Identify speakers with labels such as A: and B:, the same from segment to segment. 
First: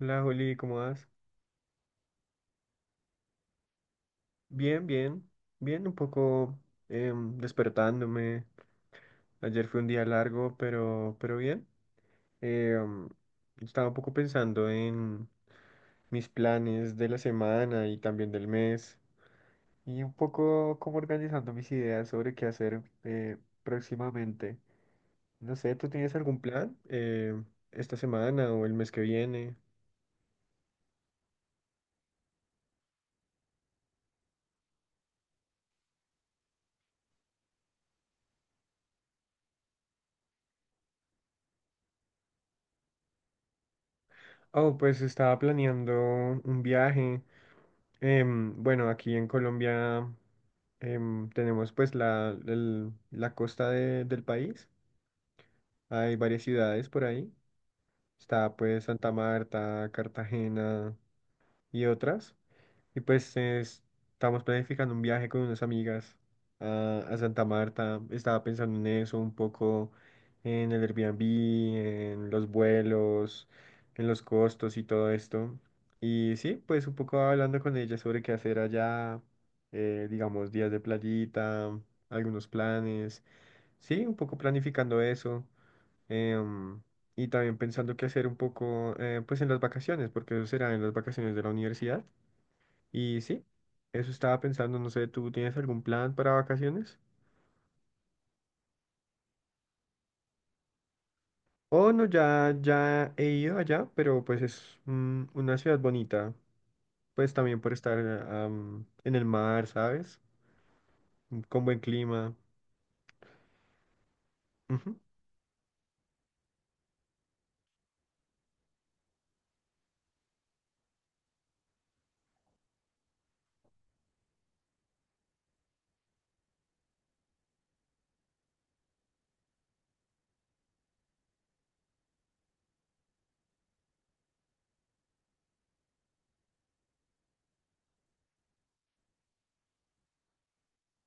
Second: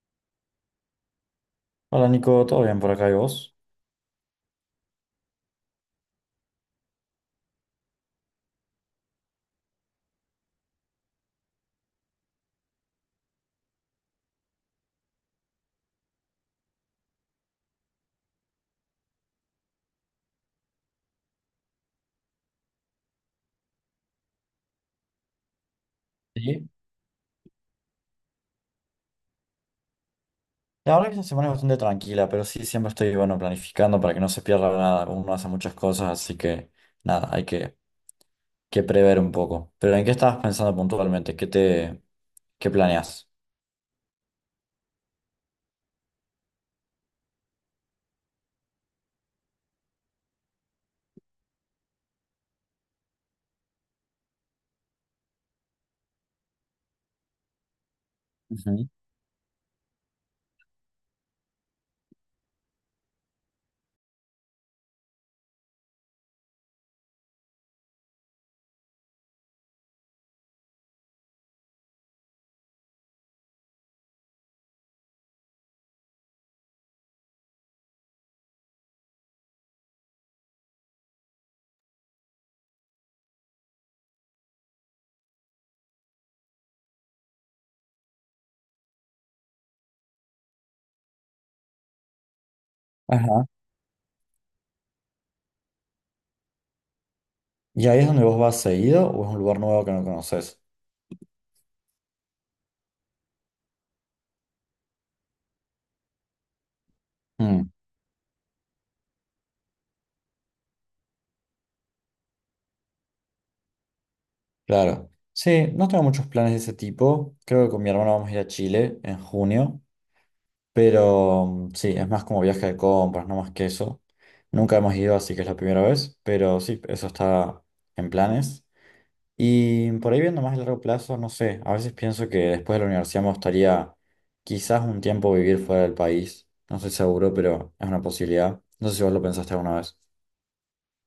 A: Hola, Juli, ¿cómo vas?
B: Hola Nico, ¿todo bien por acá y vos?
A: Bien, bien, bien, un poco despertándome. Ayer fue un día largo, pero, bien. Em, Estaba un poco pensando en mis planes de la semana y también del mes, y un poco como organizando mis ideas sobre qué hacer, próximamente. No sé, ¿tú tienes algún
B: Sí,
A: plan esta semana o el mes que viene?
B: la verdad que esta semana es bastante tranquila, pero sí siempre estoy, bueno, planificando para que no se pierda nada. Uno hace muchas cosas, así que nada, hay que prever un poco. Pero ¿en qué estabas pensando puntualmente? ¿Qué qué planeas?
A: Oh, pues estaba planeando un viaje. Bueno, aquí en Colombia tenemos pues la costa del país. Hay varias ciudades por ahí. Está pues
B: Ujú.
A: Santa Marta, Cartagena y otras. Y pues estamos planificando un viaje con unas amigas a Santa Marta. Estaba pensando en eso un poco, en el Airbnb, en los vuelos, en los costos y todo esto. Y sí, pues un poco hablando con ella sobre qué hacer allá, digamos, días de playita, algunos planes. Sí, un poco planificando eso. em, y también pensando qué hacer un poco, pues en las vacaciones, porque eso será en las vacaciones de la universidad. Y sí,
B: Ajá.
A: eso estaba pensando, no sé, ¿tú tienes algún plan para vacaciones?
B: ¿Y ahí es donde vos vas seguido o es un lugar nuevo que no conoces?
A: Oh, no, ya he ido allá, pero pues es una ciudad bonita, pues también
B: Mm,
A: por estar en el mar, ¿sabes? Mm, con buen clima. Ujú.
B: claro. Sí, no tengo muchos planes de ese tipo. Creo que con mi hermano vamos a ir a Chile en junio. Pero mm, sí, es más como viaje de compras, no más que eso. Nunca hemos ido, así que es la primera vez, pero sí, eso está en planes. Y por ahí viendo más a largo plazo, no sé, a veces pienso que después de la universidad me gustaría quizás un tiempo vivir fuera del país. No estoy seguro, pero es una posibilidad. No sé si vos lo pensaste alguna vez.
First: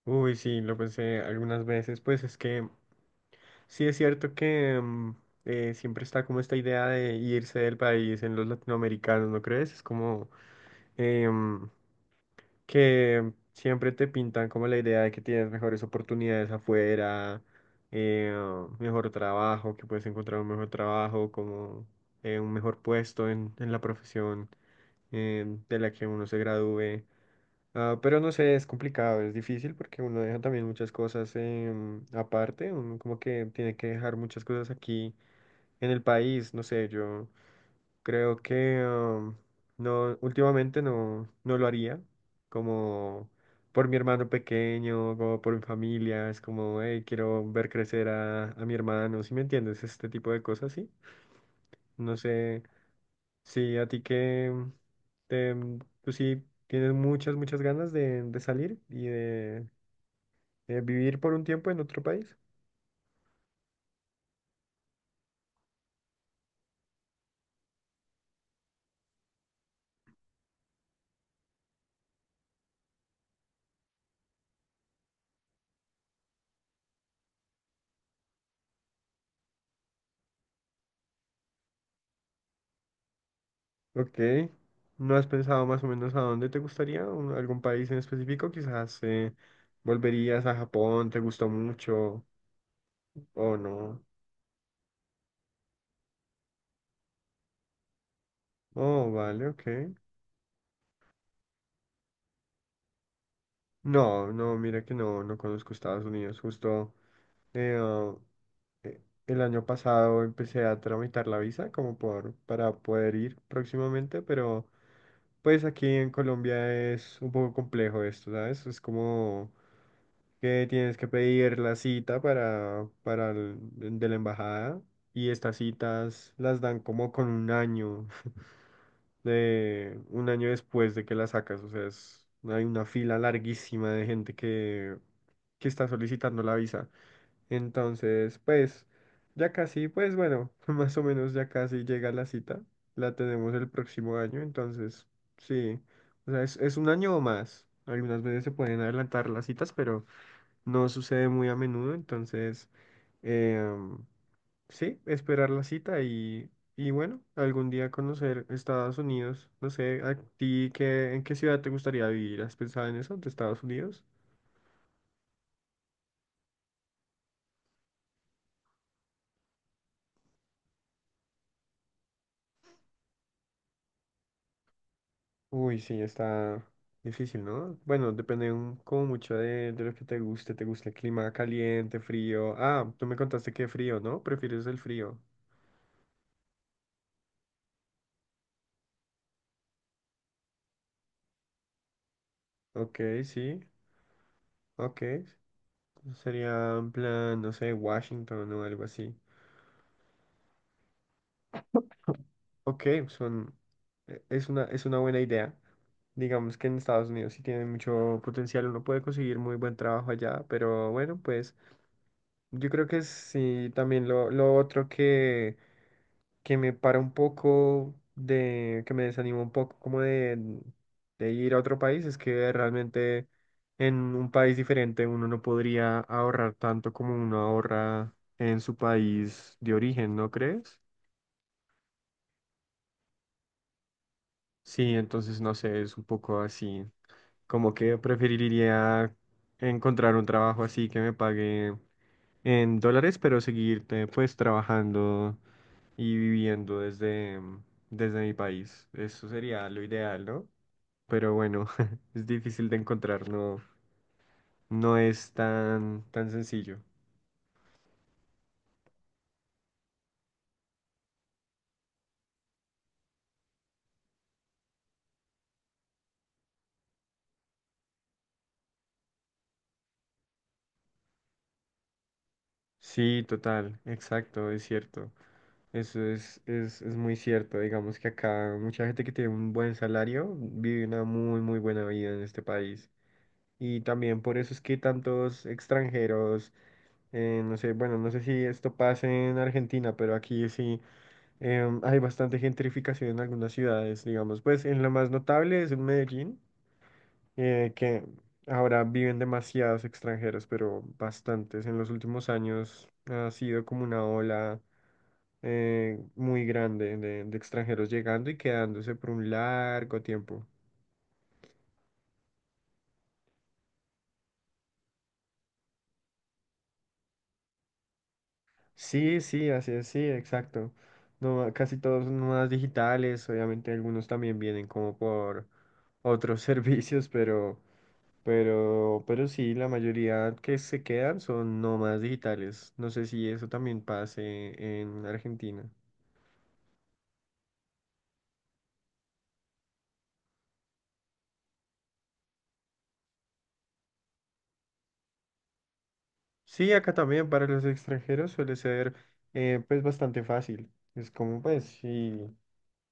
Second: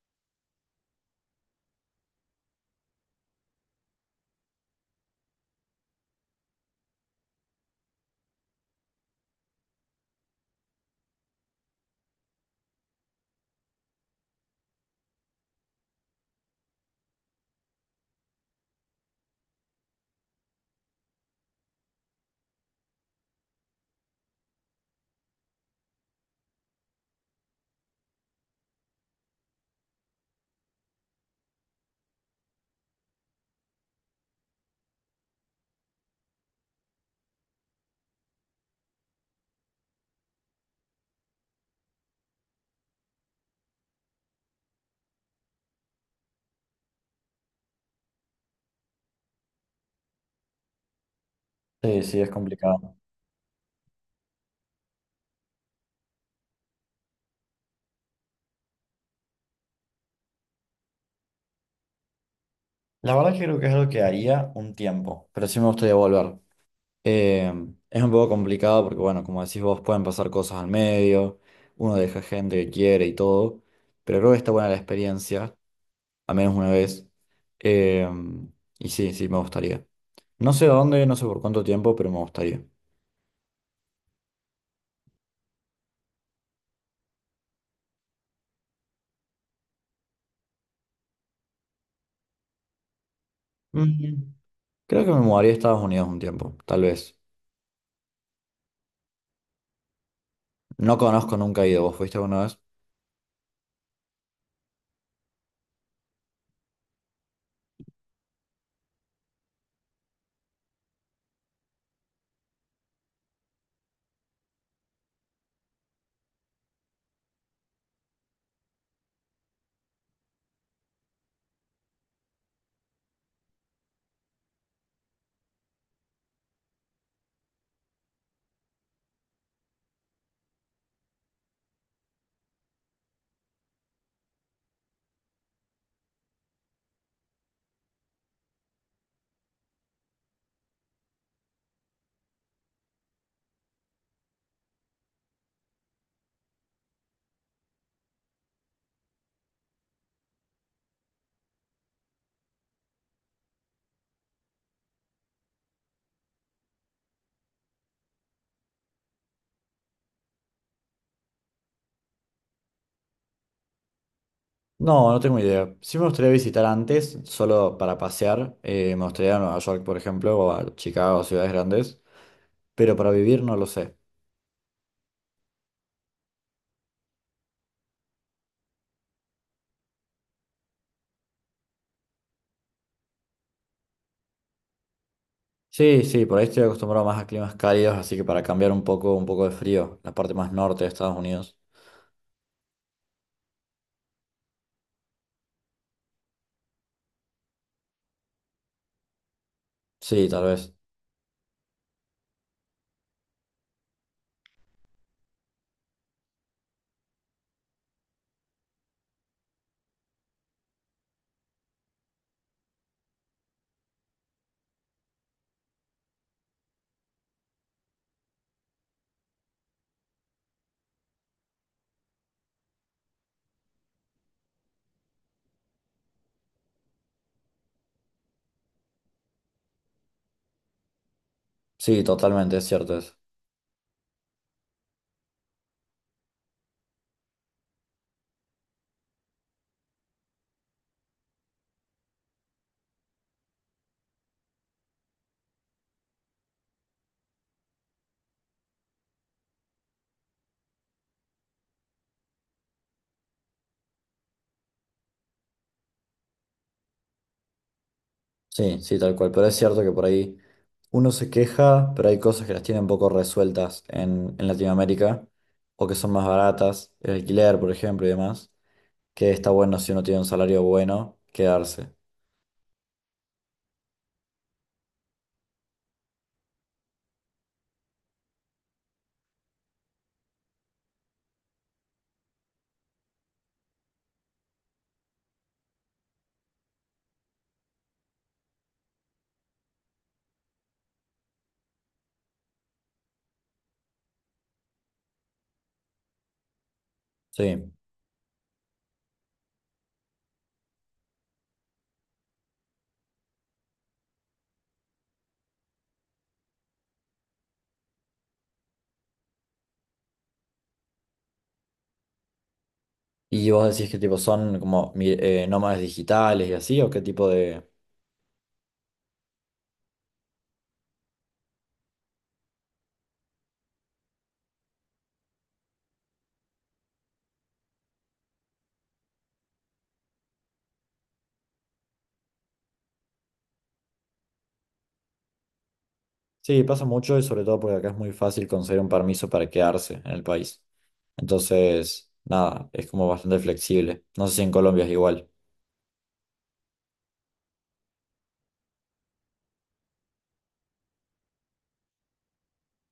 A: Uy, sí, lo pensé algunas veces, pues es que sí es cierto que siempre está como esta idea de irse del país en los latinoamericanos, ¿no crees? Es como… em, que siempre te pintan como la idea de que tienes mejores oportunidades afuera, eh, mejor trabajo, que puedes encontrar un mejor trabajo, como un mejor puesto en la profesión, de la que uno se gradúe. Ah, pero no sé, es complicado, es difícil porque uno deja también muchas cosas. Aparte, uno como que tiene que dejar muchas cosas aquí en el país, no sé, yo… Creo que no, últimamente no, no lo haría, como por mi hermano pequeño, como por mi familia, es como, hey, quiero ver crecer a mi hermano, ¿sí me entiendes? Este tipo de cosas, ¿sí?
B: Sí,
A: No
B: sí, es
A: sé
B: complicado.
A: si a ti te, tú sí tienes muchas ganas de salir y de vivir por un tiempo en otro país.
B: La verdad que creo que es algo que haría un tiempo, pero sí me gustaría volver. Eh, es un poco complicado porque, bueno, como decís vos, pueden pasar cosas al medio, uno deja gente que quiere y todo, pero creo que está buena la experiencia, al menos una vez. Eh, y sí, sí, me gustaría. No sé a dónde, no sé por cuánto tiempo, pero me gustaría.
A: Ok. ¿No has pensado más o menos a dónde te gustaría? ¿Un- ¿Algún país en específico? Quizás volverías a Japón, ¿te gustó mucho o no?
B: Mm, creo que me mudaría a Estados Unidos un tiempo, tal vez.
A: Oh, vale, ok.
B: No conozco, nunca he ido. ¿Vos fuiste alguna vez?
A: No, no, mira que no, no conozco Estados Unidos. Justo eh, ah, el año pasado empecé a tramitar la visa como por, para poder ir próximamente, pero pues aquí en Colombia es un poco complejo esto, ¿sabes? Es como… que tienes que pedir la cita para de la embajada, y estas citas las dan como con un año, de un año después de que las sacas, o sea, hay una fila larguísima de gente que está solicitando la visa. Entonces, pues ya casi, pues bueno, más o menos ya casi llega la cita. La tenemos el próximo año, entonces sí. O sea, es un año o más. Algunas veces se pueden adelantar las citas, pero no sucede muy a menudo, entonces em, sí, esperar la cita y bueno, algún día conocer Estados Unidos. No sé, ¿a ti qué, en qué ciudad te gustaría vivir? ¿Has pensado en eso, de Estados Unidos?
B: No, no tengo idea. Sí me gustaría visitar antes, solo para pasear. Me gustaría ir a Nueva York, por ejemplo, o a Chicago, ciudades grandes, pero para vivir no lo sé.
A: Uy, sí, está difícil, ¿no? Bueno, depende como mucho de lo que te guste. ¿Te gusta el clima caliente, frío? Ah, tú me contaste que frío, ¿no? ¿Prefieres el frío?
B: Sí, sí, por ahí estoy acostumbrado más a climas cálidos, así que para cambiar un poco de frío, la parte más norte de Estados Unidos.
A: Ok, sí, ok. Sería en plan, no sé, Washington o algo así.
B: Sí, tal vez.
A: Ok, son, es una buena idea. Digamos que en Estados Unidos sí tiene mucho potencial, uno puede conseguir muy buen trabajo allá, pero bueno, pues yo creo que sí, también lo otro que me para un poco que me desanima un poco como de ir a otro país es que realmente en un país diferente uno no podría ahorrar tanto como uno ahorra en su país de origen, ¿no crees?
B: Sí, totalmente, es cierto eso.
A: Sí, entonces no sé, es un poco así. Como que preferiría encontrar un trabajo así que me pague en dólares, pero seguir pues trabajando y viviendo desde, desde mi país. Eso sería lo ideal, ¿no? Pero bueno, es difícil de encontrar, no, no es tan, tan sencillo.
B: Sí, sí, tal cual. Pero es cierto que por ahí uno se queja, pero hay cosas que las tienen poco resueltas en Latinoamérica, o que son más baratas, el alquiler, por ejemplo, y demás, que está bueno si uno tiene un salario bueno, quedarse.
A: Sí, total, exacto, es cierto. Eso es muy cierto. Digamos que acá mucha gente que tiene un buen salario vive una muy, muy buena vida en este país. Y también por eso es que tantos extranjeros, no sé, bueno, no sé si esto pasa en Argentina, pero aquí sí hay bastante gentrificación en algunas ciudades, digamos. Pues en lo más notable es en Medellín,
B: Sí.
A: que ahora viven demasiados extranjeros, pero bastantes. En los últimos años ha sido como una ola muy grande de extranjeros llegando y quedándose por un largo tiempo.
B: ¿Y vos decís qué tipo son como nómadas digitales y así, o qué tipo de,
A: Sí, sí, así es, sí, exacto. No, casi todos son nómadas digitales, obviamente algunos también vienen como por otros servicios, pero, sí, la mayoría que se quedan son nómadas digitales. No sé si eso también pase en Argentina.
B: sí, pasa mucho y sobre todo porque acá es muy fácil conseguir un permiso para quedarse en el país. Entonces, nada, es como bastante flexible. No sé si en Colombia es igual.
A: Sí, acá también para los extranjeros suele ser pues bastante fácil. Es como pues sí.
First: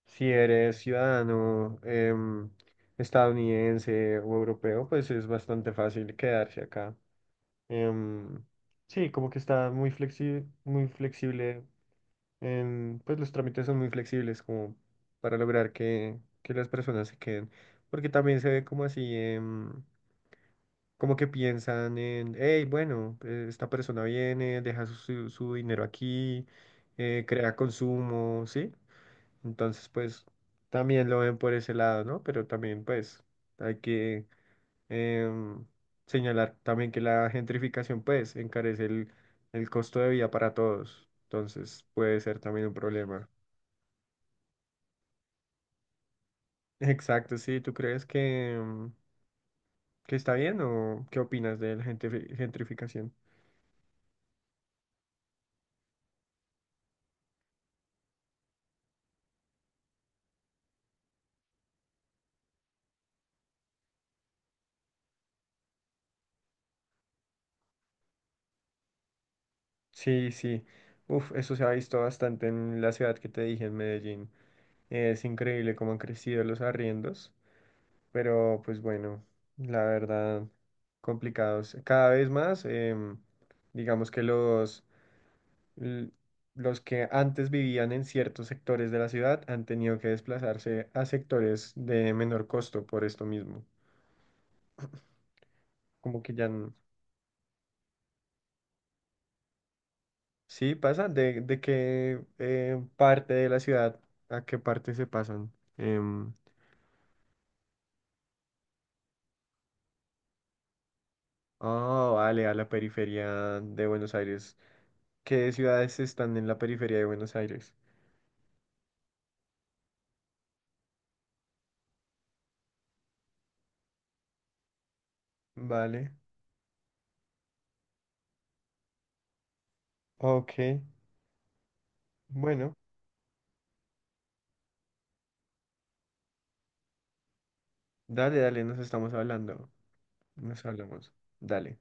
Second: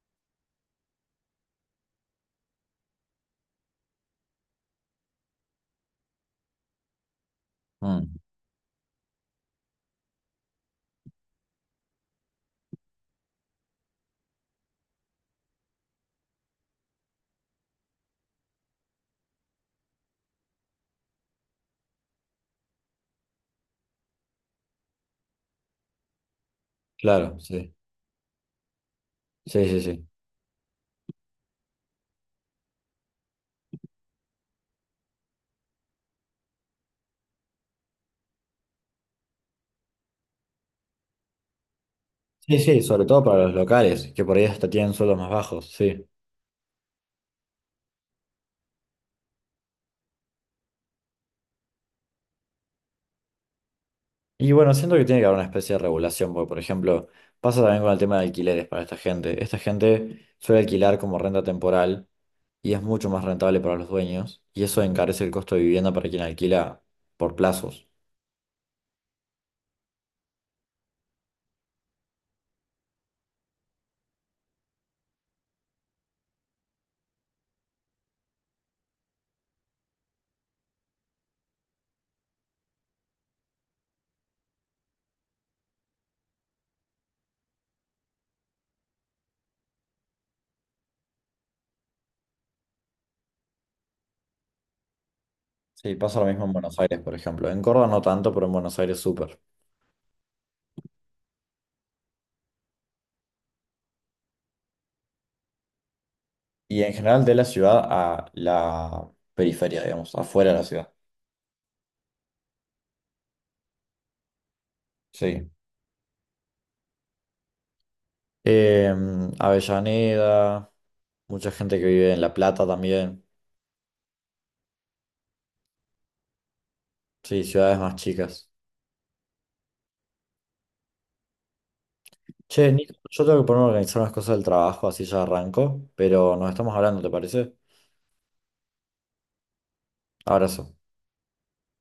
A: Si eres ciudadano estadounidense o europeo, pues es bastante fácil quedarse acá.
B: Mm,
A: Em, sí, como que está muy flexible pues los trámites son muy flexibles como para lograr que las personas se queden. Porque también se ve como así, como que piensan en, hey, bueno, esta persona viene, deja su, su dinero aquí,
B: claro,
A: crea
B: sí.
A: consumo, ¿sí?
B: Sí, sí,
A: Entonces,
B: sí.
A: pues, también lo ven por ese lado, ¿no? Pero también, pues, hay que em, señalar también que la gentrificación, pues, encarece el costo de vida para todos. Entonces, puede ser
B: Sí,
A: también un
B: sí, sobre todo
A: problema.
B: para los locales, que por ahí hasta tienen sueldos más bajos, sí.
A: Exacto, sí. ¿Tú crees que, que está bien o qué opinas de la gentrificación?
B: Y bueno, siento que tiene que haber una especie de regulación, porque por ejemplo, pasa también con el tema de alquileres para esta gente. Esta gente suele alquilar como renta temporal y es mucho más rentable para los dueños y eso encarece el costo de vivienda para quien alquila por plazos.
A: Sí, sí. Uf, eso se ha visto bastante en la ciudad que te dije, en Medellín. Es increíble cómo han crecido los arriendos. Pero pues bueno, la verdad, complicados. Cada vez más, digamos que los, l- los que antes vivían en ciertos sectores de la ciudad han tenido que desplazarse a sectores de menor costo por esto mismo.
B: Sí, pasa
A: Como
B: lo
A: que ya
B: mismo en Buenos Aires, por ejemplo. En Córdoba no tanto, pero en Buenos Aires súper.
A: sí pasa, de qué parte de la ciudad a qué parte se pasan.
B: Y en general de la ciudad a la periferia, digamos, afuera de la ciudad.
A: Oh, vale, a la periferia de Buenos Aires.
B: Sí.
A: ¿Qué ciudades están en la periferia de Buenos Aires?
B: Avellaneda, mucha gente que vive en La Plata también.
A: Vale,
B: Sí, ciudades más chicas.
A: ok.
B: Che,
A: Bueno,
B: Nico, yo tengo que ponerme a organizar unas cosas del trabajo, así ya arranco, pero nos estamos hablando, ¿te parece?
A: dale, dale, nos estamos hablando. Nos
B: Abrazo.
A: hablamos. Dale.